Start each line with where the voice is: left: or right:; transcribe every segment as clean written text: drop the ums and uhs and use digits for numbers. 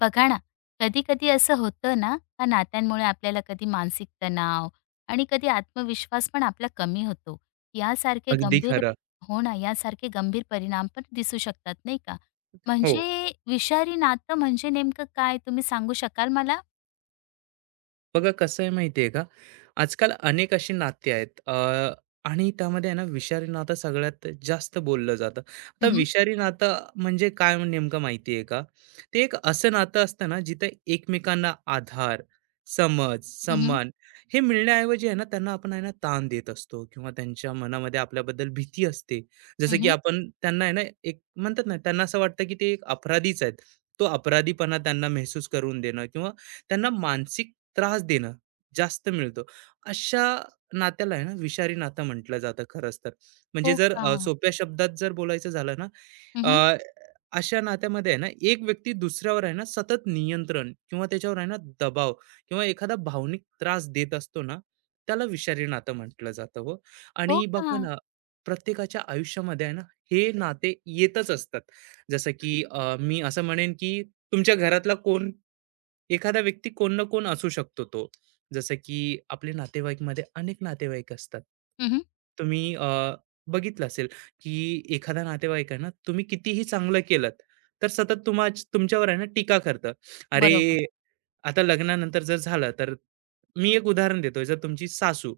left: बघा ना, कधी-कधी असं होतं ना, का नात्यांमुळे आपल्याला कधी मानसिक तणाव आणि कधी आत्मविश्वास पण आपला कमी होतो. यासारखे
right: अगदी
left: गंभीर
right: खरं.
left: हो ना, यासारखे गंभीर परिणाम पण दिसू शकतात, नाही का?
right: हो.
left: म्हणजे विषारी नातं म्हणजे नेमकं काय तुम्ही सांगू शकाल मला?
right: बघा कसं आहे माहिती आहे का, आजकाल अनेक अशी नाती आहेत आणि त्यामध्ये आहे ना विषारी नातं सगळ्यात जास्त बोललं जातं. आता
left: हं, हं.
right: विषारी नातं म्हणजे काय नेमकं माहिती का? ते एक असं नातं असतं ना जिथे एकमेकांना आधार, समज,
left: हं,
right: सन्मान हे मिळण्याऐवजी आहे ना त्यांना आपण आहे ना ताण देत असतो किंवा त्यांच्या मनामध्ये आपल्याबद्दल भीती असते. जसं की आपण त्यांना आहे ना एक म्हणतात ना त्यांना असं वाटतं की ते एक अपराधीच आहेत. तो अपराधीपणा त्यांना महसूस करून देणं किंवा त्यांना मानसिक त्रास देणं जास्त मिळतो. अशा नात्याला आहे ना विषारी नातं म्हटलं जातं खरंच तर. म्हणजे
left: हो
right: जर
left: का?
right: सोप्या शब्दात जर बोलायचं झालं ना,
left: हं,
right: अ, अशा नात्यामध्ये आहे ना एक व्यक्ती दुसऱ्यावर आहे ना सतत नियंत्रण किंवा त्याच्यावर आहे ना दबाव किंवा एखादा भावनिक त्रास देत असतो ना, त्याला विषारी नातं म्हटलं जातं हो.
left: हो
right: आणि बघा
left: का?
right: ना, प्रत्येकाच्या आयुष्यामध्ये आहे ना हे नाते येतच असतात. जसं की मी असं म्हणेन की तुमच्या घरातला कोण एखादा व्यक्ती कोण ना कोण असू शकतो तो जसं की आपले नातेवाईकमध्ये अनेक नातेवाईक असतात
left: हं, हं.
right: तुम्ही बघितलं असेल की एखादा नातेवाईक आहे ना तुम्ही कितीही चांगलं केलं तर सतत तुमच्यावर आहे ना टीका करतं अरे
left: बरोबर,
right: आता लग्नानंतर जर झालं तर मी एक उदाहरण देतोय जर तुमची सासू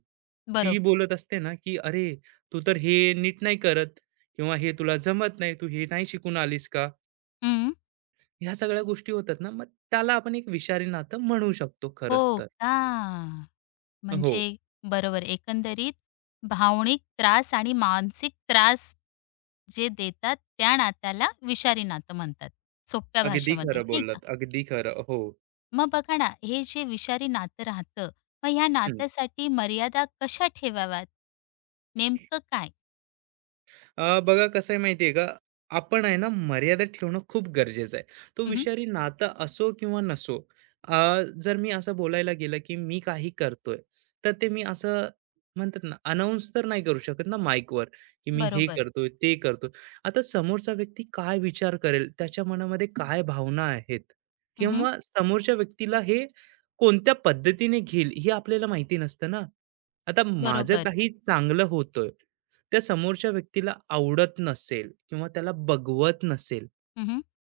right: ती
left: बरोबर.
right: बोलत असते ना की अरे तू तर हे नीट नाही करत किंवा हे तुला जमत नाही तू हे नाही शिकून आलीस का
left: हं.
right: ह्या सगळ्या गोष्टी होतात ना, मग त्याला आपण एक विषारी नातं म्हणू शकतो खरंच
left: हो
right: तर.
left: का?
right: हो,
left: म्हणजे बरोबर एकंदरीत भावनिक त्रास आणि मानसिक त्रास जे देतात त्या नात्याला विषारी नातं म्हणतात सोप्या
right: अगदी
left: भाषेमध्ये
right: खरं
left: नाही का.
right: बोललात, अगदी खरं. हो.
left: मग बघा ना, हे जे विषारी नातं राहतं मग ह्या
right: हं.
left: नात्यासाठी मर्यादा कशा ठेवाव्यात नेमकं काय.
right: बघा कसं आहे माहिती का आपण आहे ना मर्यादा ठेवणं खूप गरजेचं आहे तो
left: उम्हम,
right: विषारी नातं असो किंवा नसो अ, जर मी असं बोलायला गेलं की मी काही करतोय तर ते मी असं म्हणतात ना अनाऊन्स तर नाही करू शकत ना माईकवर की मी हे
left: बरोबर.
right: करतोय ते करतोय आता समोरचा व्यक्ती काय विचार करेल त्याच्या मनामध्ये काय भावना आहेत
left: उम्हम,
right: किंवा समोरच्या व्यक्तीला हे कोणत्या पद्धतीने घेईल हे आपल्याला माहिती नसतं ना आता माझं
left: बरोबर.
right: काही चांगलं होतंय त्या समोरच्या व्यक्तीला आवडत नसेल किंवा त्याला बघवत नसेल,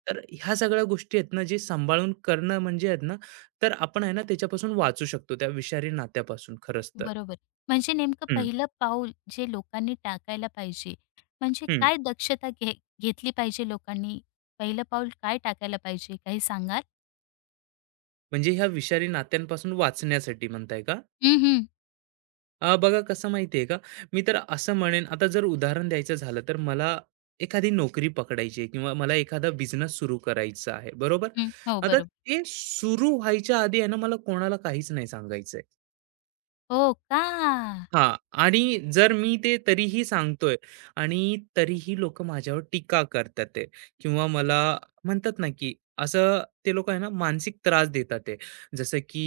right: तर ह्या सगळ्या गोष्टी आहेत ना, जे सांभाळून करणं म्हणजे आहेत ना, तर आपण आहे ना त्याच्यापासून वाचू शकतो, त्या विषारी नात्यापासून खरंच तर.
left: बरोबर. म्हणजे नेमकं
right: हं,
left: पहिलं पाऊल जे लोकांनी टाकायला पाहिजे, म्हणजे
right: हं.
left: काय दक्षता घेतली पाहिजे लोकांनी? पहिलं पाऊल काय टाकायला पाहिजे, काही सांगाल?
right: म्हणजे ह्या विषारी नात्यांपासून वाचण्यासाठी म्हणताय का?
left: हं, हं.
right: बघा कसं माहिती आहे का, मी तर असं म्हणेन आता जर उदाहरण द्यायचं झालं, तर मला एखादी नोकरी पकडायची आहे किंवा मला एखादा बिझनेस सुरू करायचा आहे, बरोबर?
left: हं. हो,
right: आता
left: बरोबर.
right: ते सुरू व्हायच्या आधी आहे ना, मला कोणाला काहीच नाही सांगायचंय.
left: हो का?
right: हां. आणि जर मी ते तरीही सांगतोय आणि तरीही लोकं माझ्यावर टीका करतात आहे किंवा मला म्हणतात ना, की असं ते लोकं आहे ना, मानसिक त्रास देतात आहे. जसं की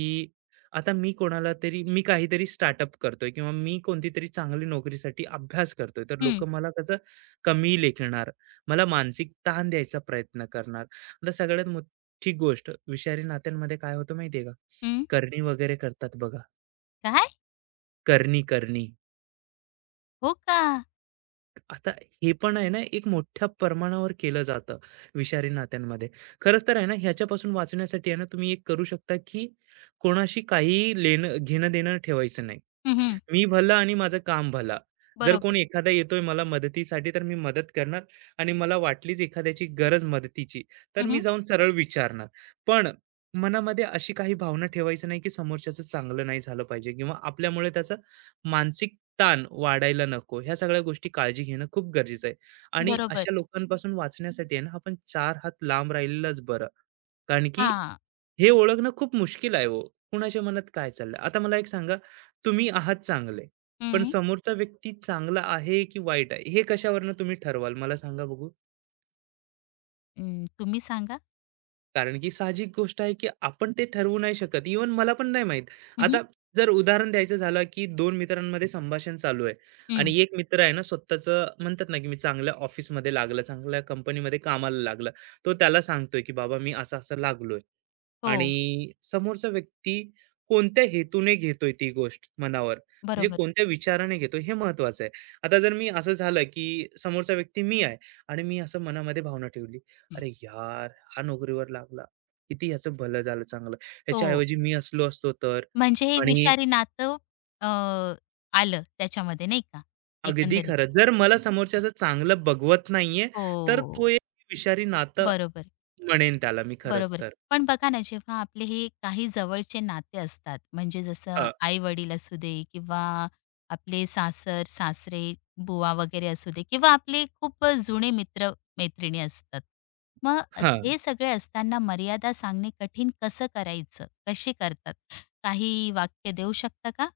right: आता मी कोणाला तरी मी काहीतरी स्टार्टअप करतोय किंवा मी कोणतीतरी चांगली नोकरीसाठी अभ्यास करतोय, तर लोक
left: हं,
right: मला कसं कमी लेखणार, मला मानसिक ताण द्यायचा प्रयत्न करणार. आता सगळ्यात मोठी गोष्ट विषारी नात्यांमध्ये काय होतं माहिती का?
left: हं.
right: करणी वगैरे करतात बघा,
left: काय?
right: करणी, करणी.
left: हो का?
right: आता हे पण आहे ना एक मोठ्या प्रमाणावर केलं जातं विषारी नात्यांमध्ये. खरंच तर आहे ना ह्याच्यापासून वाचण्यासाठी आहे ना तुम्ही एक करू शकता की कोणाशी काही लेणं घेणं-देणं ठेवायचं नाही.
left: हं, हं.
right: मी भला आणि माझं काम भला. जर
left: बरोबर.
right: कोणी एखादा येतोय मला मदतीसाठी तर मी मदत करणार आणि मला वाटलीच एखाद्याची गरज मदतीची, तर
left: हं,
right: मी
left: हं.
right: जाऊन सरळ विचारणार. पण मनामध्ये अशी काही भावना ठेवायची नाही, की समोरच्याचं चांगलं नाही झालं पाहिजे किंवा आपल्यामुळे त्याचा मानसिक ताण वाढायला नको. ह्या सगळ्या गोष्टी काळजी घेणं खूप गरजेचं आहे आणि
left: बरोबर.
right: अशा लोकांपासून वाचण्यासाठी आहे ना, आपण 4 हात लांब राहिलेलंच बरं. कारण की
left: हां.
right: हे ओळखणं खूप मुश्किल आहे हो. कुणाच्या मनात काय चाललंय? आता मला एक सांगा तुम्ही आहात चांगले, पण
left: हं.
right: समोरचा व्यक्ती चांगला आहे की वाईट आहे हे कशावरनं तुम्ही ठरवाल मला सांगा बघू?
left: तुम्ही सांगा?
right: कारण की साहजिक गोष्ट आहे की आपण ते ठरवू नाही शकत. इव्हन मला पण नाही माहीत.
left: हं, हं.
right: आता जर उदाहरण द्यायचं झालं, की दोन मित्रांमध्ये संभाषण चालू आहे
left: हं.
right: आणि एक मित्र आहे ना स्वतःचं म्हणतात ना, की मी चांगल्या ऑफिसमध्ये लागलं, चांगल्या कंपनीमध्ये कामाला लागलं. तो त्याला सांगतोय, की "बाबा मी असं-असं लागलोय"
left: हो,
right: आणि समोरचा व्यक्ती कोणत्या हेतूने घेतोय ती गोष्ट मनावर, म्हणजे
left: बरोबर.
right: कोणत्या विचाराने घेतोय हे महत्त्वाचं आहे. आता जर मी असं झालं, की समोरचा व्यक्ती मी आहे आणि मी असं मनामध्ये भावना ठेवली, "अरे यार! हा नोकरीवर लागला. किती ह्याचं भलं झालं चांगलं.
left: हो,
right: ह्याच्याऐवजी मी असलो असतो तर.
left: म्हणजे हे
right: आणि
left: विषारी नातं अ, आलं त्याच्यामध्ये नाही का
right: अगदी
left: एकंदरीत?
right: खरं जर मला समोरच्याचं चांगलं बघवत नाहीये, तर तो
left: हो.
right: एक विषारी नातं
left: बरोबर,
right: म्हणेन त्याला मी खरंच
left: बरोबर.
right: तर.
left: पण बघा ना, जेव्हा आपले हे काही जवळचे नाते असतात, म्हणजे जसं
right: हं,
left: आई-वडील असू दे किंवा आपले सासर-सासरे, बुवा वगैरे असू दे किंवा आपले खूप जुने मित्र-मैत्रिणी असतात. मग
right: हां.
left: ते सगळे असताना मर्यादा सांगणे कठीण कसं करायचं? कशी करतात? काही वाक्य देऊ शकता का?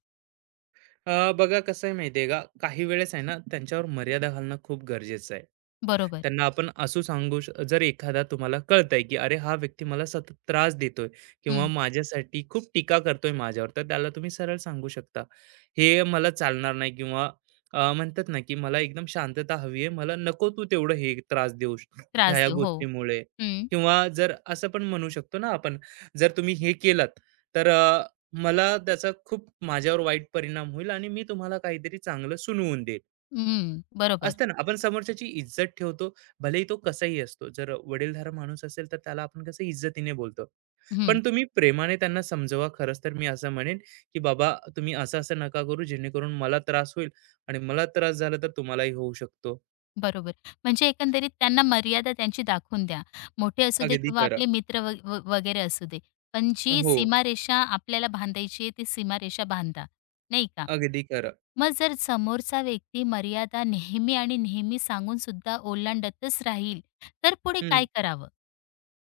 right: बघा कसं आहे माहितीये का काही वेळेस आहे ना त्यांच्यावर मर्यादा घालणं खूप गरजेचं आहे
left: बरोबर.
right: त्यांना आपण असं जर एखादा तुम्हाला कळतंय की अरे हा व्यक्ती मला सतत त्रास देतोय किंवा
left: हं.
right: माझ्यासाठी खूप टीका करतोय माझ्यावर तर त्याला तुम्ही सरळ सांगू शकता हे मला चालणार नाही किंवा म्हणतात ना की मला एकदम शांतता हवी आहे मला नको तू तेवढं हे त्रास देऊ ह्या
left: त्रास
right: ह्या
left: देऊ. हो.
right: गोष्टीमुळे
left: हं,
right: किंवा जर असं पण म्हणू शकतो ना आपण जर तुम्ही हे केलं तर मला त्याचा खूप माझ्यावर वाईट परिणाम होईल आणि मी तुम्हाला काहीतरी चांगलं सुनवून देईल.
left: हं. बरोबर.
right: असतं ना, आपण समोरच्याची इज्जत ठेवतो. भलेही तो कसाही असतो. जर वडीलधारा माणूस असेल, तर त्याला आपण कसं इज्जतीने बोलतो. पण तुम्ही प्रेमाने त्यांना समजवा. खरंच तर मी असं म्हणेन, की "बाबा, तुम्ही असं-असं नका करू, जेणेकरून मला त्रास होईल आणि मला त्रास झाला तर तुम्हालाही होऊ शकतो."
left: बरोबर. म्हणजे एकंदरीत त्यांना मर्यादा त्यांची दाखवून द्या. मोठे असू दे
right: अगदी
left: किंवा
right: खरं.
left: आपले मित्र व व वगैरे असू दे. पण जी
right: हो,
left: सीमारेषा आपल्याला बांधायची आहे ती सीमारेषा बांधा, नाही का?
right: अगदी खरं.
left: मग जर समोरचा व्यक्ती मर्यादा नेहमी आणि नेहमी सांगून सुद्धा ओलांडतच राहील, तर पुढे काय करावं?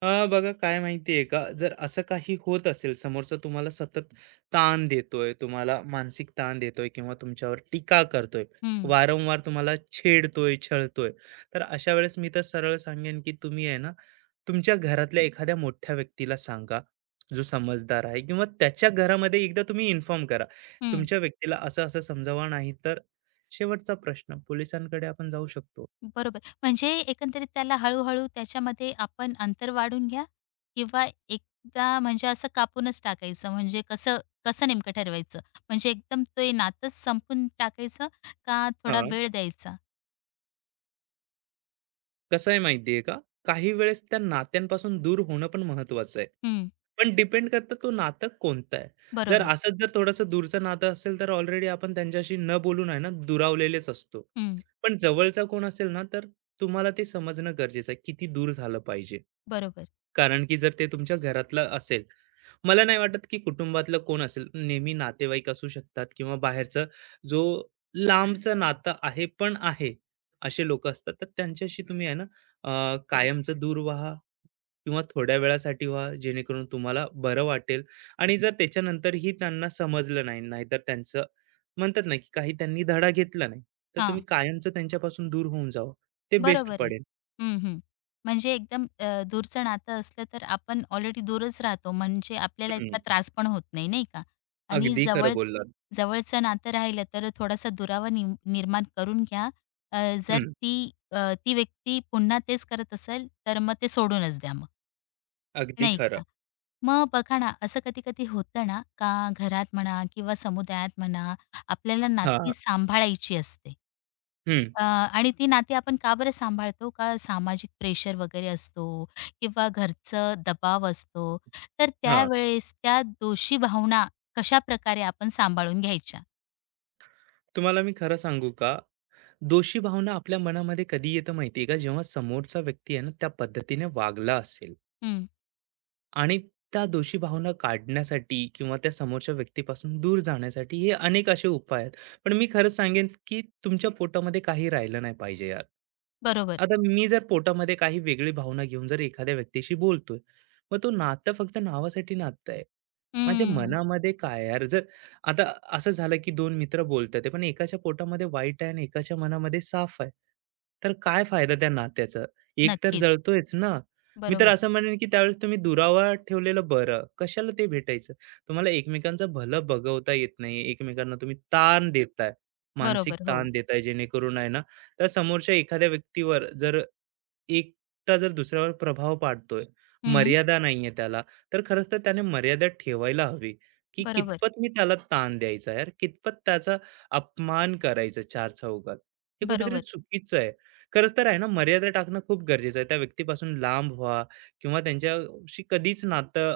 right: बघा काय माहिती का, जर असं काही होत असेल, समोरचा तुम्हाला सतत ताण देतोय, तुम्हाला मानसिक ताण देतोय किंवा तुमच्यावर टीका करतोय,
left: हं,
right: वारंवार तुम्हाला छेडतोय, छळतोय, तर अशा वेळेस मी तर सरळ सांगेन की तुम्ही आहे ना, तुमच्या घरातल्या एखाद्या मोठ्या व्यक्तीला सांगा, जो समजदार आहे किंवा त्याच्या घरामध्ये एकदा तुम्ही इन्फॉर्म करा.
left: हं.
right: तुमच्या व्यक्तीला असं-असं समजावा, नाही तर शेवटचा प्रश्न, पोलिसांकडे आपण जाऊ शकतो.
left: बरोबर. म्हणजे एकंदरीत त्याला हळू-हळू त्याच्यामध्ये आपण अंतर वाढून घ्या किंवा एकदा म्हणजे असं कापूनच टाकायचं. म्हणजे कसं कसं नेमकं ठरवायचं? म्हणजे एकदम ते नातंच संपून टाकायचं का थोडा वेळ द्यायचा?
right: कसं आहे माहितीये का काही वेळेस त्या नात्यांपासून दूर होणं पण महत्वाचं आहे
left: हं,
right: पण डिपेंड करतं तो नातं कोणतं आहे जर
left: बरोबर.
right: असंच जर थोडंसं दूरचं नातं असेल तर ऑलरेडी आपण त्यांच्याशी न बोलून आहे ना दुरावलेलेच असतो
left: हं,
right: पण जवळचा कोण असेल ना तर तुम्हाला ते समजणं गरजेचं आहे किती दूर झालं पाहिजे
left: बरोबर.
right: कारण की जर ते तुमच्या घरातलं असेल, मला नाही वाटत की कुटुंबातलं कोण असेल, नेहमी नातेवाईक असू शकतात किंवा बाहेरचा जो लांबचं नातं आहे, पण आहे, असे लोकं असतात. तर त्यांच्याशी तुम्ही आहे ना कायमचं दूर व्हा किंवा थोड्या वेळासाठी व्हा, जेणेकरून तुम्हाला बरं वाटेल आणि जर त्याच्यानंतरही त्यांना समजलं नाही, नाहीतर त्यांचं म्हणतात ना की काही त्यांनी धडा घेतला नाही, तर तुम्ही
left: हां.
right: कायमचं त्यांच्यापासून दूर होऊन जावं. ते बेस्ट
left: बरोबर आहे.
right: पडेल.
left: हं, हं. म्हणजे एकदम दूरचं नातं असलं तर आपण ऑलरेडी दूरच राहतो, म्हणजे आपल्याला
right: हं,
left: इतका त्रास पण होत नाही, नाही का? आणि
right: अगदी खरं
left: जवळच
right: बोललात.
left: जवळचं नातं राहिलं तर थोडासा दुरावा निर्माण करून घ्या. अ, जर
right: हं,
left: ती अ, ती व्यक्ती पुन्हा तेच करत असेल, तर मग ते सोडूनच द्या मग,
right: अगदी
left: नाही
right: खरं.
left: का? मग बघा ना, असं कधी-कधी होतं ना, का घरात म्हणा किंवा समुदायात म्हणा, आपल्याला
right: हां,
left: नाती सांभाळायची असते.
right: हं,
left: आणि ती नाती आपण का बरं सांभाळतो? का सामाजिक प्रेशर वगैरे असतो किंवा घरचं दबाव असतो. तर
right: हां.
left: त्यावेळेस त्या दोषी भावना कशाप्रकारे आपण सांभाळून घ्यायच्या?
right: तुम्हाला मी खरं सांगू का? दोषी भावना आपल्या मनामध्ये कधी येतं माहिती आहे का? जेव्हा समोरचा व्यक्ती आहे ना, त्या पद्धतीने वागला असेल.
left: हं,
right: आणि त्या दोषी भावना काढण्यासाठी किंवा त्या समोरच्या व्यक्तीपासून दूर जाण्यासाठी हे अनेक असे उपाय आहेत. पण मी खरंच सांगेन, की तुमच्या पोटामध्ये काही राहिलं नाही पाहिजे यार.
left: बरोबर.
right: आता मी जर पोटामध्ये काही वेगळी भावना घेऊन जर एखाद्या व्यक्तीशी बोलतोय, मग तो नातं फक्त नावासाठी नातं आहे. माझ्या
left: हं,
right: मनामध्ये काय यार, जर आता असं झालं, की 2 मित्र बोलतात पण एकाच्या पोटामध्ये वाईट आहे आणि एकाच्या मनामध्ये साफ आहे. तर काय फायदा त्या नात्याचा? एक तर
left: नक्कीच.
right: जळतोयच ना. मी तर
left: बरोबर,
right: असं म्हणेन की त्यावेळेस तुम्ही दुरावा ठेवलेलं बरं. कशाला ते भेटायचं? तुम्हाला एकमेकांचं भलं बघवता येत नाही. एकमेकांना तुम्ही ताण देताय, मानसिक
left: बरोबर. हो.
right: ताण देताय जेणेकरून आहे ना, त्या समोरच्या एखाद्या व्यक्तीवर जर एकटा जर दुसऱ्यावर प्रभाव पाडतोय,
left: हं,
right: मर्यादा नाहीये त्याला, तर खरंच तर त्याने मर्यादा ठेवायला हवी, की
left: बरोबर,
right: कितपत मी त्याला ताण द्यायचा यार, कितपत त्याचा अपमान करायचा चार चौघात. हे कुठेतरी
left: बरोबर,
right: चुकीचं आहे. खरंच तर आहे ना, मर्यादा टाकणं खूप गरजेचं आहे. त्या व्यक्तीपासून लांब व्हा किंवा त्यांच्याशी कधीच नातं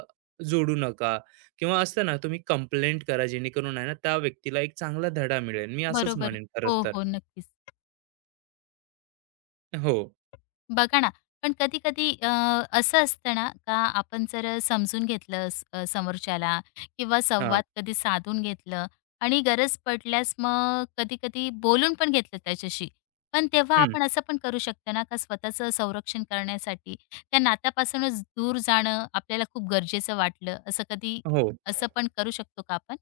right: जोडू नका किंवा असतं ना, तुम्ही कंप्लेंट करा जेणेकरून आहे ना, त्या व्यक्तीला एक चांगला धडा मिळेल. मी असंच
left: बरोबर.
right: म्हणेन खरंच
left: हो,
right: तर.
left: हो. नक्कीच.
right: हो.
left: बघा ना, पण कधी-कधी असं असतं ना, का आपण जर समजून घेतलं समोरच्याला किंवा
right: हां.
left: संवाद कधी साधून घेतलं आणि गरज पडल्यास मग कधी-कधी बोलून पण घेतलं त्याच्याशी. पण तेव्हा
right: हं.
left: आपण असं पण करू शकतो ना, का स्वतःचं संरक्षण करण्यासाठी त्या नात्यापासूनच दूर जाणं आपल्याला खूप गरजेचं वाटलं, असं कधी
right: हो.
left: असं पण करू शकतो का आपण?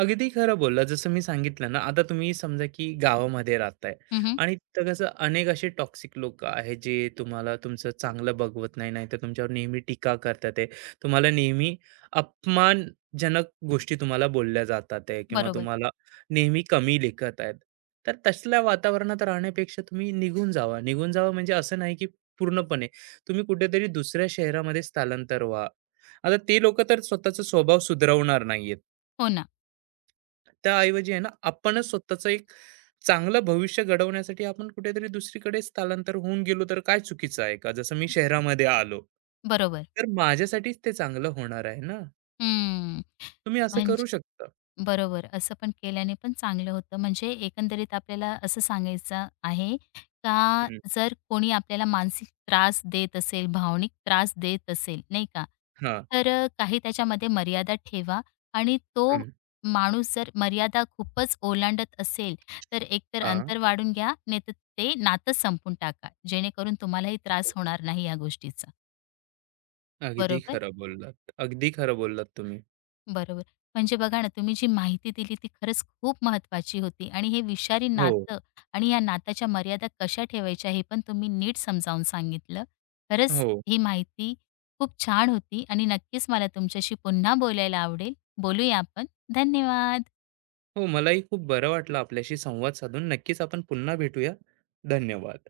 right: अगदी खरं बोलला. जसं मी सांगितलं ना, आता तुम्ही समजा की गावामध्ये राहताय
left: हं,
right: आणि तिथं कसं अनेक असे टॉक्सिक लोकं आहेत, जे तुम्हाला तुमचं चांगलं बघवत नाही, नाहीतर तुमच्यावर नेहमी टीका करतात आहे. तुम्हाला नेहमी अपमानजनक गोष्टी तुम्हाला बोलल्या जातात आहे किंवा
left: बरोबर.
right: तुम्हाला नेहमी कमी लेखत आहेत. तर तसल्या वातावरणात राहण्यापेक्षा तुम्ही निघून जावा. निघून जावा म्हणजे असं नाही की पूर्णपणे. तुम्ही कुठेतरी दुसऱ्या शहरामध्ये स्थलांतर व्हा. आता ते लोकं तर स्वतःचा स्वभाव सुधारवणार नाहीयेत.
left: हो ना.
right: त्याऐवजी आहे ना, आपणच स्वतःचं एक चांगलं भविष्य घडवण्यासाठी आपण कुठेतरी दुसरीकडे स्थलांतर होऊन गेलो तर काय चुकीचं आहे का? जसं मी शहरामध्ये आलो,
left: बरोबर.
right: तर माझ्यासाठीच ते चांगलं होणार आहे ना.
left: हं.
right: तुम्ही असं करू शकता.
left: बरोबर. असं पण केल्याने पण चांगलं होतं. म्हणजे एकंदरीत आपल्याला असं सांगायचं आहे का
right: हं,
left: जर कोणी आपल्याला मानसिक त्रास देत असेल, भावनिक त्रास देत असेल, नाही का?
right: हां,
left: तर काही त्याच्यामध्ये मर्यादा ठेवा आणि तो
right: हं,
left: माणूस जर मर्यादा खूपच ओलांडत असेल, तर एकतर
right: हां.
left: अंतर वाढून घ्या, नाहीतर ते नातं संपून टाका. जेणेकरून तुम्हालाही त्रास होणार नाही या गोष्टीचा.
right: अगदी
left: बरोबर?
right: खरं बोललात. अगदी खरं बोललात तुम्ही.
left: बरोबर. म्हणजे बघा ना, तुम्ही जी माहिती दिली ती खरंच खूप महत्त्वाची होती आणि हे विषारी
right: हो,
left: नातं आणि या नात्याच्या मर्यादा कशा ठेवायच्या हे पण तुम्ही नीट समजावून सांगितलं. खरंच
right: हो,
left: ही माहिती खूप छान होती आणि नक्कीच मला तुमच्याशी पुन्हा बोलायला आवडेल. बोलूया आपण. धन्यवाद.
right: हो. मलाही खूप बरं वाटलं आपल्याशी संवाद साधून. नक्कीच आपण पुन्हा भेटूया. धन्यवाद.